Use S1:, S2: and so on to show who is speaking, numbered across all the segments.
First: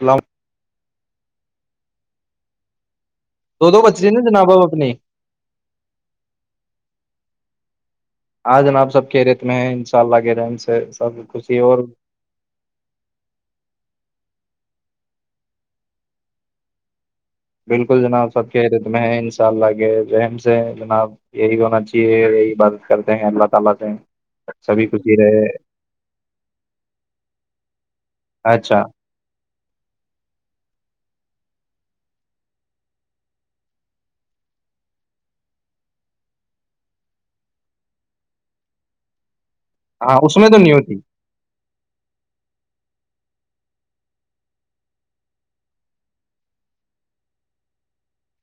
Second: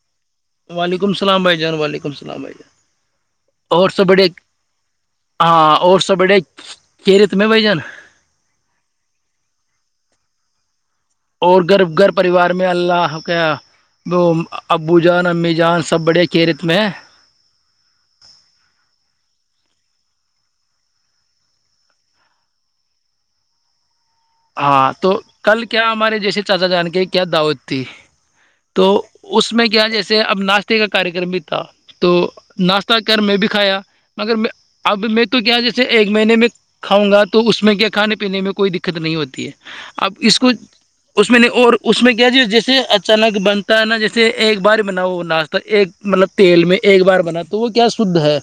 S1: اللام [unintelligible]
S2: وعلیکم لسلام بھائی جان وعلیکم لسلام بھائی جان
S1: دو دو
S2: اور
S1: بچ
S2: سب
S1: رہی نا
S2: بڑے
S1: جناب اب اپنی
S2: آ اور سب بڑے کہ ریت میں بھائی جان
S1: ہاں جناب سب خیریت میں ہیں انشاءاللہ کے رحم سے سب خوشی
S2: اور گھرب گھر پریوار میں اللہ کیا وہ ابو جان امی جان سب بڑے کییرت میں ہیں
S1: بلکل جناب سب خیریت میں انشاءاللہ اگے ذہن سے جناب یہی ہونا چاہیے عبادت کرتے ہیں اللہ تعالی سے سبھی
S2: ہاں
S1: خوشی
S2: تو
S1: رہے
S2: کل کیا ہمارے جیسے چاچا جان کے کیا دعوت تھی
S1: اچھا
S2: تو اس میں کیا جیسے اب ناشتے کار کررم بھی تھا تو ناشہ کر میں بھی کھایا مگر اب میں تو کیا جیسے ایک مہینے میں خواہ گا تو اس میں کیا کھانے پینے میں کوئی د قت نہیں ہوتی ہے اب
S1: ہاں
S2: اس کو
S1: میں تو نہیں ہوتی
S2: اس میں نہیں اور اس میں کیا جیے جیسے ا چنک بنتا ہے نا جیسے ایک بار بنا ہو وہ ناشتہ ایک مطلب تیل میں ایک بار بنا تو وہ کیا شدھ ہے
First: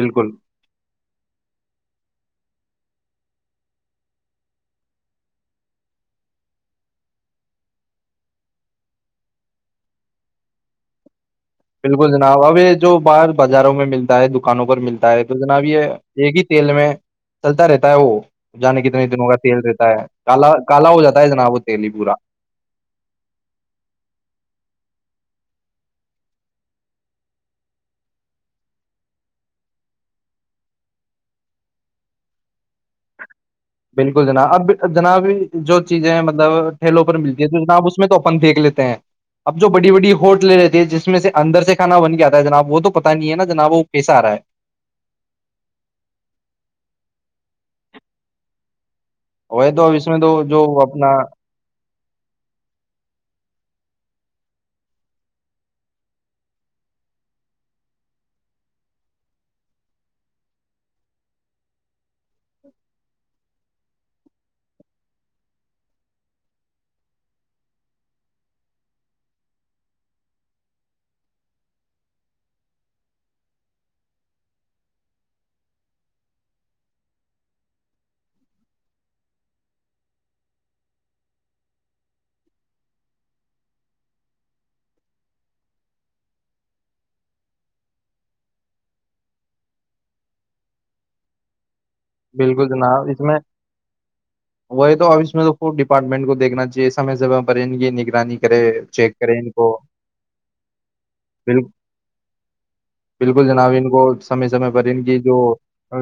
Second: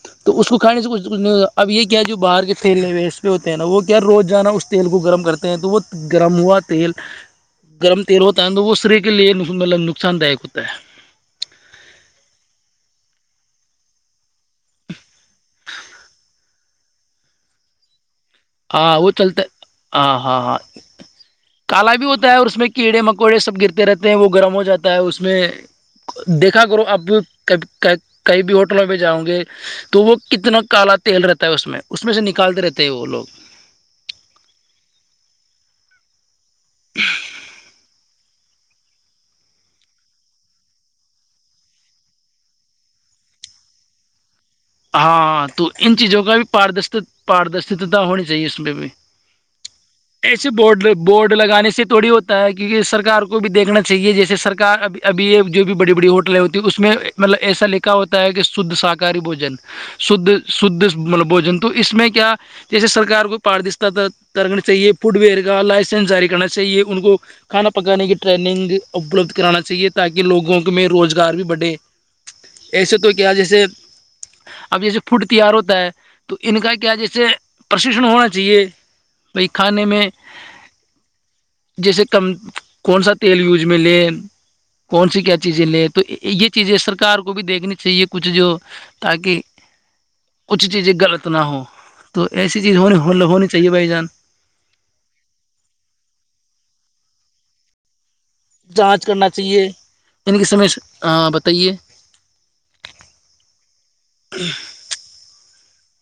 S1: بالکل
S2: تو اس کو کھانے سے کچھ کچھ اب یہ کیا جو باہر کے پھیلے ہوئے اس پہ ہوتے نا وہ کیا روز جانا اس تیل کو گرم کرتے ہیں تو وہ گرم ہوا تیل گرم تیل ہوتا ہے تو وہ شریع کے لیے نقصان داک ہوتا ہے
S1: بلکل جناب اب یہ جو باہر بازاروں میں ملتا ہے دکانوں پر ملتا ہے تو جناب یہ ایک ہی تیل میں چلتا رہتا ہے وہ جانے
S2: ہاں
S1: کتنے
S2: وہ
S1: دنوں کا
S2: چلتا
S1: تیل رہتا ہے
S2: ہاں ہاں
S1: کالا
S2: ہاں
S1: کالا ہو جاتا ہے جناب وہ تیل ہی
S2: کالا بھی
S1: پورا
S2: ہوتا ہے اور اس میں کیڑے مکوڑے سب گرتے رہتے ہیں وہ گرم ہو جاتا ہے اس اس میں دیکھا کرو ابب کیں بھی ہوٹلوں میں جاؤں گے تو وہ کتنا کالا تیل رہتا ہے اس میں اس میں سے نکالتے رہتے ہیں وہ لوگ
S1: بالکل جناب اب جناب جو چیزیں ہیں مطلب ٹھیلوں پر ملتی ہے تو جناب اس میں تو اپن پھینک لیتے ہیں اب جو بڑی بڑی ہوٹ لے لیتی ہے جس میں سے اندر سے کھانا بن کے آتا ہے جناب وہ تو پتا نہیں ہے نا جناب وہ کیسا آ رہا ہے
S2: ہاں تو ان چیزوں کا بھی پارد پاردرشتاتا ہونی چاہیے اس میں بھی
S1: وہی تو اب اس میں تو جو اپنا
S2: توڑی ہوتا ہے کیونکہ سرکار کو بھی دیکھنا چاہیے جیسے سرکار اب ابھی یہ جو بھی بڑی بڑی ہوٹلیں ہوتی ہیں اس میں مطلب ایسا لکھا ہوتا ہے کہ شدھ شاکاہاری بوجن ش شھ مطلب بوجن تو اس میں کیا جیسے سرک کو پاردشتا کرنی چاہیے فڈ ویئر کا لائسنس جاری کرنا چاہیے ان کو کھانا پکانے کی ٹرینگ اپلبد کرانا چاہیے تاکہ لوگوں میں روزگار بھی بڑھے ایسے تو کیا جیسے اب جیسے فوڈ تیار ہوتا ہے تو ان کا کیا جیسے پرشکشن ہونا چاہیے بائی کھانے میں جیسے کم کون سا تیل یوز میں لے کون سی کیا چیزیں لے تو یہ چیزیں سرکار کو بھی دیکھنی چاہیے کچھ جو تاکہ کچھ چیزیں غلط نہ ہووں
S1: بالکل جناب اس میں وہی تو آفس میں تو خ ڈپارٹمنٹ کو دیکھنا چاہیے اس س زبرین گ نک کرے
S2: جانچ
S1: چیک
S2: کرنا
S1: کرے ان
S2: چاہیے
S1: کو
S2: ان کی سمے سے۔ ہاں
S1: ب
S2: بتائیے
S1: بالکل جناب ان کو سمے سمے پر ان کی جو ا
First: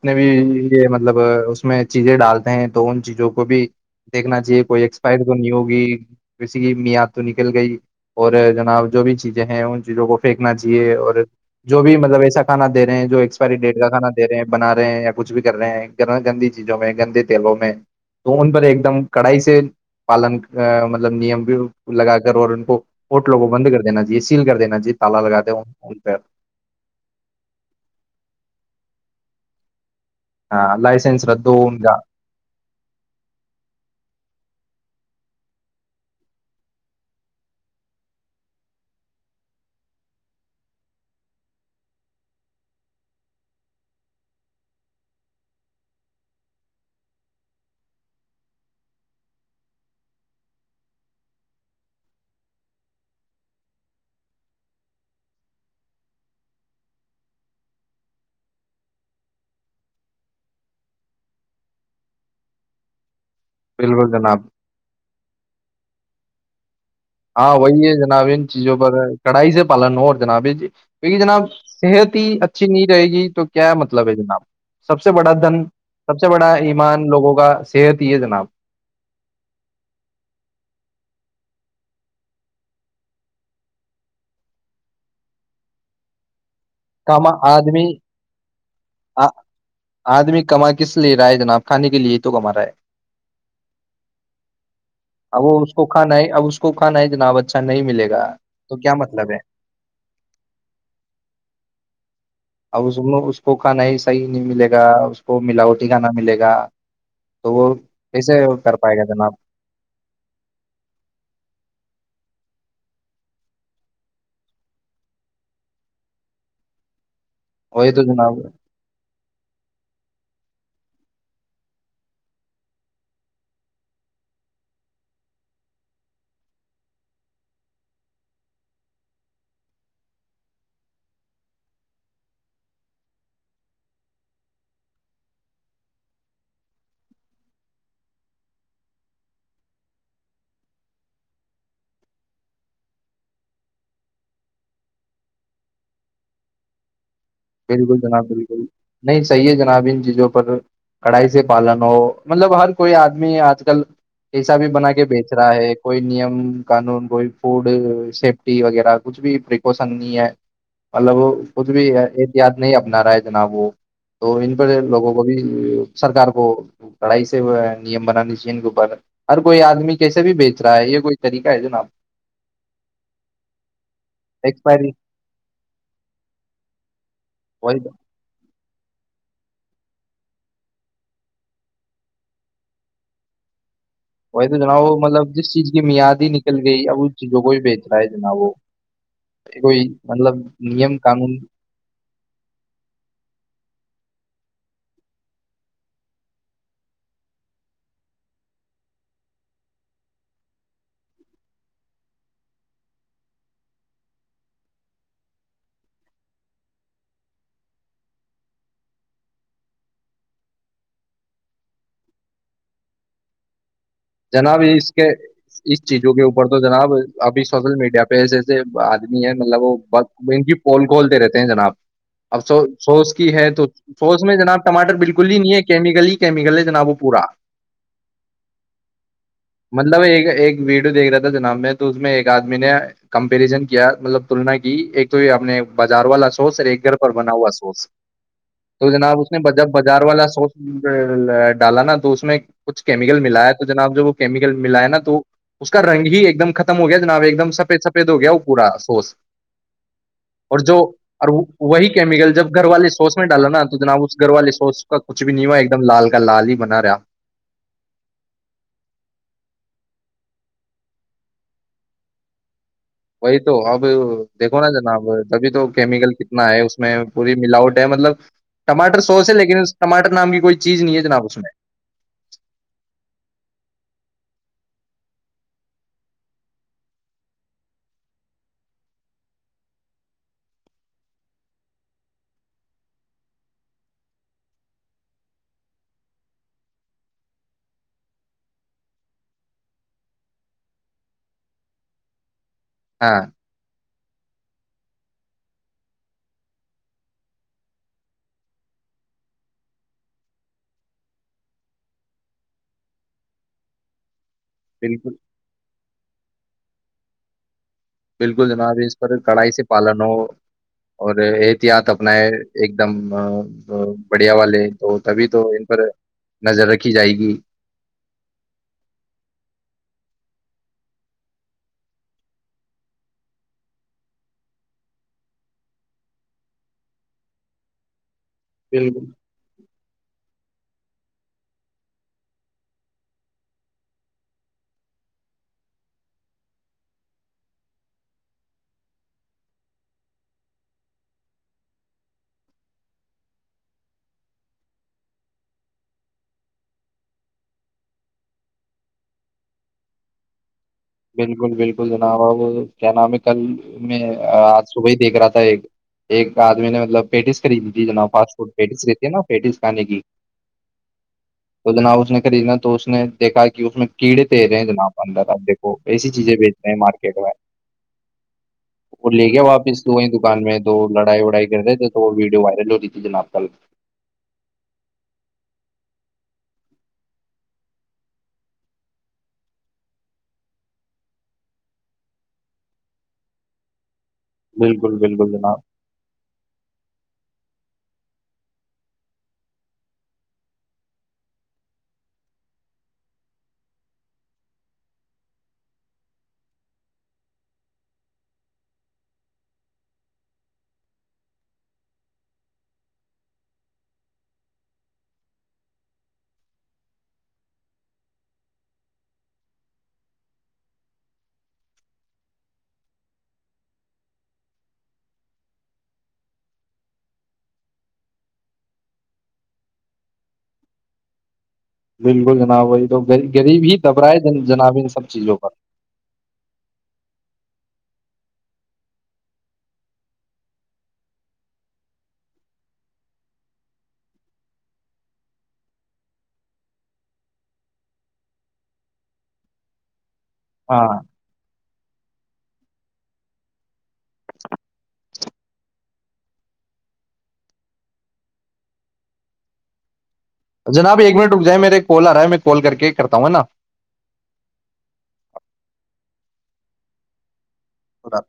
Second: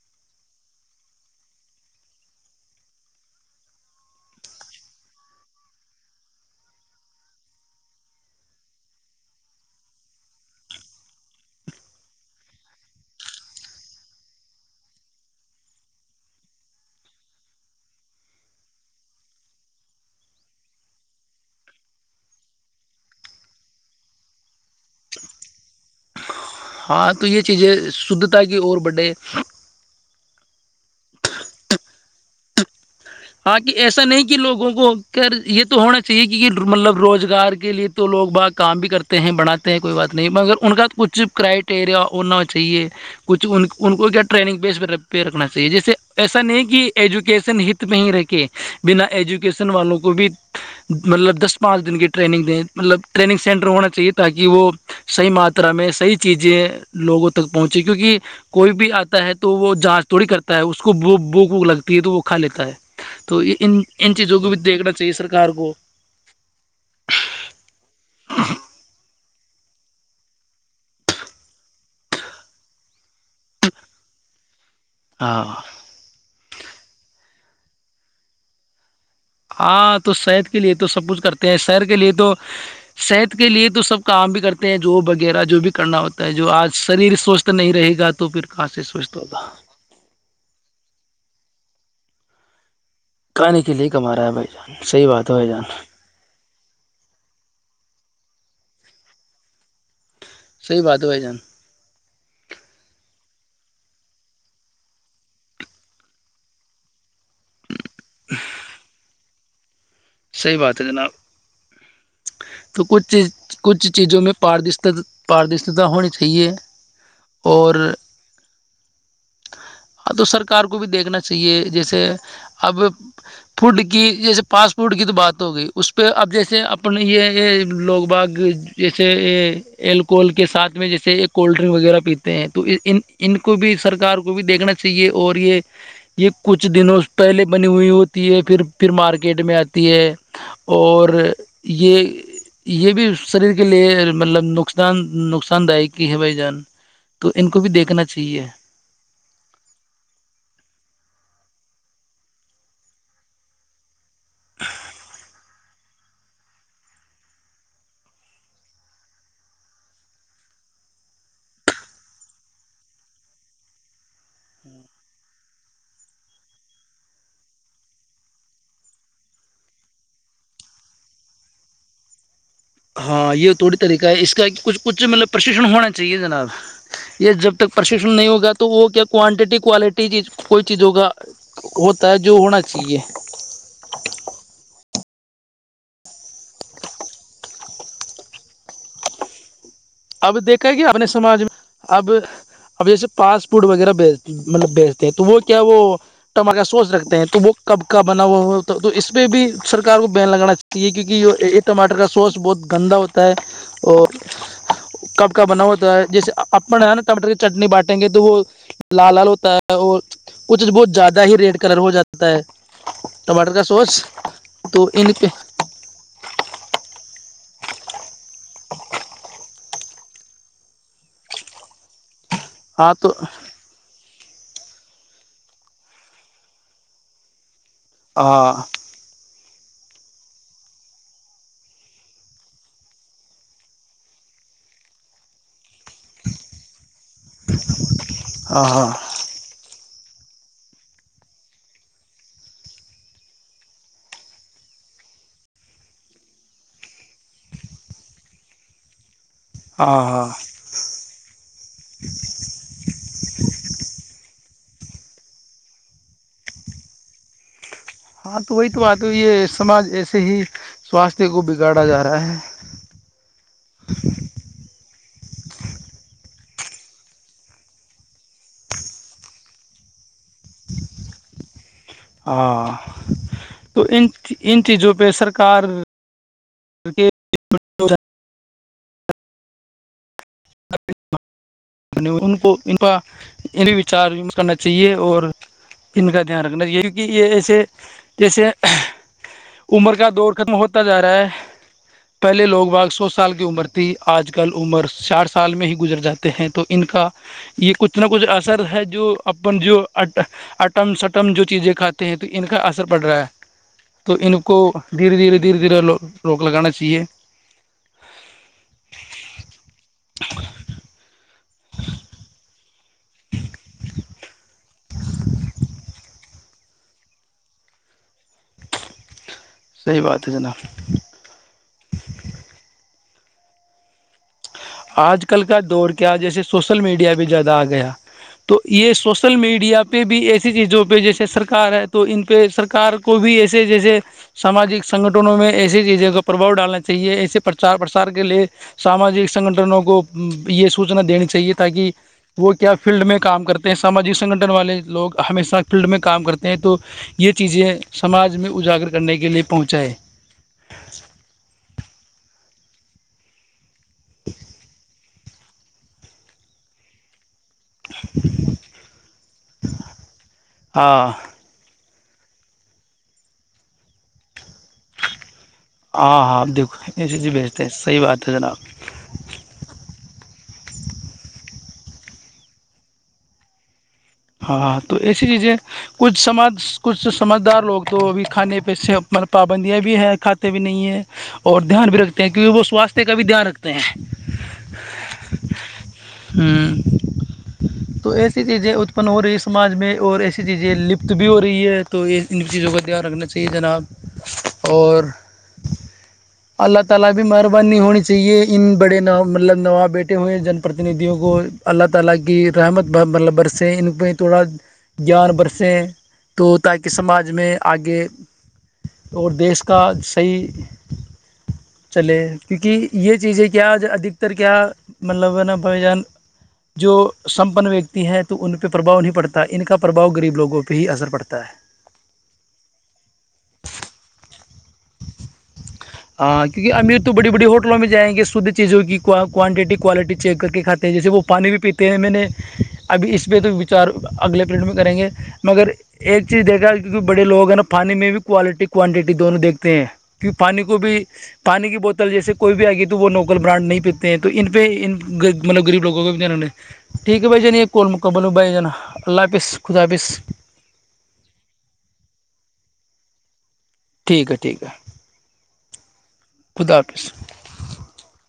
S1: جنے بھی یہ مطلب اس میں چیزیں ڈالتے ہیں تو ان چیزوں کو بھی دیکھنا چاہیے کوئی ایکسپائر تو نہیں ہوگی کسی کی مییاد تو نکل گئی اور جناب جو بھی چیزیں ہیں ان چیزوں کو پھینکنا چاہیے اور جو بھی مطلب ایسا کھانا دے رہے ہیں جو ایکسپائری ڈیٹ کا کھانا دے رہے بن ہیں یا کچھ بھی کر رہے ہیں گندی چیزوں میں گندے تیلوں میں تو ان پر ایک دم کڑائی سے پالن مطلب نیم بھی لگا کر اور ان کو ہوٹلوں کو بند کر دینا چاہیے سیل کر دینا چاہیے تالا لگا د ہ ان پ
S2: ہاں تو یہ چیزیں شھتا کی اور بڈے
S1: ہاں لائسنس ب دو انا
S2: ہاں ایسا نہیں کہ لوگوں کو کر یہ تو ہونا چاہیے کہ مطلب روزگار کے لیے تو لوگ ب کام بھی کرتے ہیں بناتے ہیں کوئی بات نہیں مگر ان کا کچھ کرائٹیریا ہونا چاہیے کچھ ان کو کیا ٹرینگ پس رکھنا چاہیے جیسے ایسا نہیں کہ ایجوکیشن میںہ ہی رہ کے بنا ایجوکیشن والوں کو بھی مطلب دس پانچ دن کی ٹریننگ دیں مطلب ٹریننگ سینٹر ہونا چاہیے تاکہ وہ صحیح ماترا میں صحیح چیزیں لوگوں تک پہنچے کیونکہ کوئی بھی آتا ہے تو وہ جانچ تھوڑی کرتا ہے اس کو ب بوک ووک لگتی ہے تو وہ کھا لیتا ہے تو یہ ان
S1: بالکل
S2: ان چیزوں
S1: جناب
S2: کو بھی دیکھنا چاہیے سرکار کو
S1: ہاں وہی ہے جناب ان چیزوں پر ہے کڑھائی سے پالن ہو اور جناب یہ جی کیونکہ جناب صحت ہی اچھی نہیں رہے گی تو کیا مطلب ہے جناب سب سے بڑا
S2: ہاں
S1: دھن سب سے بڑا ایمان لوگوں کا صحت یہ جناب
S2: ہاں تو صحت کے لیے تو سب کچھ کرتے ہیں شہر کے لیے تو صحت کے لیے تو سب کام بھی کرتے ہیں جو وغیرہ جو بھی کرنا ہوتا ہے جو آج شریر
S1: کاما
S2: سوستھ نہیں
S1: آدمی
S2: رہے گا تو پھر کہاں سے سوستھ
S1: آ-
S2: ہوگا
S1: آدمی کما کس لیے رہا ہے جناب کانے کے لیے تو کما رہا ہے
S2: کھانے کے لیے کما رہا ہے بھائی جان صحیح بات ہے
S1: اب
S2: بھائی
S1: وہ
S2: جان
S1: اس کو کھانا ہے اب اس کو کھانا ہے جنا اب اچھا نہیں ملے گا تو کیا مطلب ہے
S2: سی بات بائی جان
S1: ا اس اس کو کھانا ہی صحیح نہیں ملے گا اس کو ملاوٹی کھانا ملے گا تو وہ کیسے کر پائے گا جناب
S2: صحیح بات ہے جناب تو کچھ چیز کچھ چیزوں میں پ پاردشتا ہونی چاہیے
S1: ا
S2: اور
S1: تو جناب
S2: ہ تو سرکار کو بھی دیکھنا چاہیے جیسے اب فوڈ کی جیسے پاس فٹوٹ کی تو بات ہوگئی اس پہ اب جیسے اپنے یہ لوگ باغ جیسے اللکہل کے ساتھ میں جیسے کولڈ ڈرنک وغیرہ پیتے ہیں تو ان ان کو بھی سرکار کو بھی دیکھنا چاہیے اور یہ یہ کچھ دنوں پہلے بنی ہوئی ہوتی ہے پھر پھر مارکیٹ میں آ ہے اور یہ یہ بھی شریر کے لیے مطلب نقصان نقصان دائ ہے بھائی جان تو ان کو بھی
S1: بالکل
S2: دیکھنا
S1: جناب
S2: چاہیے
S1: بالکل نہیں صحیح ہے جناب ان چیزوں پر کڑھائی سے پالن ہو مطلب ہر کوئی آدمی آج کل پیسہ بھی بنا کے بیچ رہا ہے کوئی نیم قانون کوئی فوڈ سیفٹی وغیرہ کچھ بھی پریکوشن نہیں ہے مطلب کچھ بھی یاد نہیں اپنا رہا ہے جناب وہ تو ان پر لوگوں کو بھی سرکار کو لڑائی سے نیم بنانے چاہیے ان کے اوپر ہر کوئی آدمی کیسے بھی بیچ رہا ہے یہ کوئی طریقہ ہے جناب
S2: ہاں یہ تھوڑی طریقہ ہے اس کا کچھ
S1: ایکسپائری
S2: کچھ مطلب پرشکشن ہونا چاہیے جناب یہ جب تک
S1: وہی
S2: پرشکشن نہیں ہوگا تو تو وہ کیا کوانٹیٹی کوالٹی چی کوئی چیزوں کا ہوتا ہے جو ہونا چاہیے
S1: وہی تو جناب وہ مطلب جس چیز کی میاد ہی نکل گئی اب اس چیزوں کو بھی بچ رہا ہے جناب وہ کوئی مطلب
S2: اب دیکھا گ
S1: نیم
S2: اپنے
S1: قانون
S2: سماج میں اب اب جیسے پاسپورٹ وغیرہ بھیجتے مطلب بیچتے ہیں تو وہ کیا وہ ٹماٹر کا سوس رکھتے ہیں تو وہ کب کا بنا ہوا ہوا ہوتا تو اس پہ بھی سرکار کو بین لگانا چاہیے کیونکہ یہ یہ ٹماٹر کا سوس بہت گندا ہوتا ہے اور کب کاب بنا ہوتا ہے جیسے اپن ہے نا ٹماٹر کی چٹنی بانٹیں گے تو وہ لا لال ہوتا ہے اور کچھ بہت زیادہ ہی ریڈ کلر ہو جاتا ہے ٹماٹر کا سوس
S1: جناب
S2: تو
S1: اس کے
S2: ان
S1: اس چیزوں کے اوپر تو جناب اب سوشل میڈیا پیسےس آدمی ہے مطلب وہ بہت بنکی پول کھولتے رہتے ہیں جناب اب سو
S2: ہاں تو
S1: سوچ کی ہے تو سو اس میں جناب ٹماٹر بالکل ہی نہیں ہے کیمیکل ہی کیمیکل ہے جناب وہ پورا
S2: ہ
S1: مطلب ایک ایک ویڈیو دیکھ رہا تھا جناب میں تو اس میں ایک آدمی نے کمپریزن کیا مطلب تلنا کی ایک تو اپ نے بازار والا سوس اور ایک گھر پر بنا ہوا سوس
S2: ہاں ہاں
S1: تو جناب اس نے بار والا سوس ڈالا نا تو اس میں کچھ کیمیکل ملایا جناب جب وہ کیمیکل ملا ہے نا تو اس کا رنگ ہی ایک دم ختم ہو گیا جناب ایک دم سفید سفید ہو گیا وہ پورا سوس
S2: ہاں ہاں
S1: اور جو وہی کیمیکل جب گھر والے سوس میں ڈالو نا تو جناب اس گھر والے تو اس کا کچھ بھی نہیں ہوا ایک دم لال کا لال ہی بنا رہا
S2: ہاں تو وہی تو بات ہے یہ سماج ایسے ہی سواستھ کو بگاڑا جا رہا ہے
S1: وہی تو اب دیکھو نا ج نا ا ابھی تو کیمیکل کتنا ہے اس میں پوری ملاوٹ ہے مطلب ٹماٹر سوس ہے لیکن اس ٹماٹر نام کی کوئی چیز نہیں ہے جناب اس میں
S2: ہاں تو ان ان چیزوں پہ سرکار بکہ کوچار کرنا چاہیے اور ان کا دھیان رکھنا چاہیے کیونکہ یہ ایسے جیسے عمر کا دور ختم ہوتا جا رہا ہے پہلے لوگوں ب سو
S1: ہاں
S2: سال کی عمر تھی آج کل عمر چاٹ س سال میں ہی گزر جاتے ہیں تو ان کا یہ کچھ نہ کچھ اثر ہے جو اپن جو اٹم سٹم جو چیزیں کھاتے ہیں تو ان کا اثر پڑ رہا ہے تو ان کو
S1: بالکل
S2: دھیرے دھیرے دھیرے دھیرے لو روک لگانا چاہیے
S1: بالکل جناب اس پر کڑھائی سے پالن ہو اور ایک احتیاط اپنائے ایک دم بڑھیا والے تو تبھی تو ان پر نظر رکھی جائے گی
S2: یہ باتتے جناا آج کل کا دور کیا جیسے سوشل میڈیا بھی زیادہ آ گیا تو یہ
S1: بالکل
S2: سوشل میڈیا پہ بھی ایسے چیزوں پہ جیسے سرار ہے تو ان پہ سرار کو بھی ایسے جیسے ساماجک سنگٹھنوں میں ایسے چیزوں کا پرباؤ ڈالنا چاہیے ایسے پرچار پرسار کے لیے ساماجک سنگٹھنوں کو یہ سوچنا دینی چاہیے تاکہ وہ کیا فیلڈ میں کام کرتے ہیں ساماجک سنگٹھن والے لوگ ہمیشہ فیلڈ میں کام کرتے ہیں تو یہ چیزیں سماج میں اجاگر کرنے کے لیے پہنچائے
S1: بالکل بالکل جناب آ کیا نام ہے کل میں آج صبح ہی دیکھ رہا تھا ایک آدمی نے مطلب پیٹیس خریدتی ج فسٹ فڈ پس لیتی ہے نا پیس کھے کی
S2: ہاں
S1: تو جنا نے خریدنا تو اس نے دیکھا کہ اس میں کیڑے تییر ہیں جناب اندر آپ دیکھ وہ ایسی
S2: ہاں
S1: چیزیں
S2: ہاں آپ
S1: بیچتے ہیں
S2: دیکھو ایسی
S1: مارکیٹ
S2: چیز
S1: میں
S2: بھیجتے ہیں صحیح بات ہے جناب
S1: وہ لے گیا واپس تو وہیں دکان میں تو لڑائی وڑائی کر رہے تھے تو وہ ویڈیو وائرل ہو رہی تھی جناب کل
S2: ہاں تو ایسی چیزیں کچھ سمج کچھ سمجھدار لوگ تو اب کھانے پہ سے ملب پابندیاں بھی ہے کھاتے بھی نہیں ہے اور دھیان بھی رکھتے ہیں کیونکہ وہ سوستھ کا بھی دھیان رکھتے ہیں
S1: بالکل بالکل جناب
S2: تو ایسی چیزیں ات ن ہو رہی ہے سماج میں اور ایسی چیزیں لپت بھی ہو رہی ہے تو یہ ان چیزوں کا دھیان رکھنا چاہیے جناب اور اللہ تعالی بھی مہربانی ہونی چاہیے ان بڑے مطلب نواب بیٹھے ہوئے ہیں جن پردنیدیوں کو اللہ تعالی کی رحمت اللہبر سے ان پہ تھوڑا جا برسے تو تاکہ سماج میں اگے اور دیس کا صحیح چلے کیونکہ یہ چیز ہے کہ آج ادھتر کیا مطلب نا بھائی جان جو سمپن ویکتی ہے تو ان پہ پربھؤ نہیں پڑتا ان کا پربھؤ غریب لوگوں پہ ہی اثر پڑتا ہے
S1: بالکل جناب وہی تو غریب ہی دھبرائے ج
S2: ہاں کیونکہ امیر تو بڑی بڑی ہوٹ ہوٹلوں میں جائیں گے شدھ چیزوں کی کو کوانٹیٹی کوالٹی چیک کر کے کھاتے ہیں جیسے وہ پانی بھی پیتے ہیں میں نے ابھی اس پہ تو وچار اگلے پلیٹ میں کریں گے مگر ایک چیز دیکھا کیونکہ بڑے لوگ ہیں نا پانی میں بھی کوالٹی کوانٹیٹی دونوں دیکھ پین کی پانی کو
S1: ہاں
S2: بھی پانی کی بہت ل جیسے کوئی بھی آئے گی تو وہ نوکل برانڈ نہیں پیتے ہیں تو ان پہ ان مطلب غریب لوگوں کو بھیے ٹھیک ہے بھائی جان یہ کول مکمل ہوں بھائی جناا اللہ حافظ خداظ
S1: جناب ایک منٹ رک جائے میرے ایک کال آ رہا ہے میں کال کر کے کرتا ہوں ہے نا
S2: ٹھیک ہے ٹھیک ہے خدا حافظ
S1: خد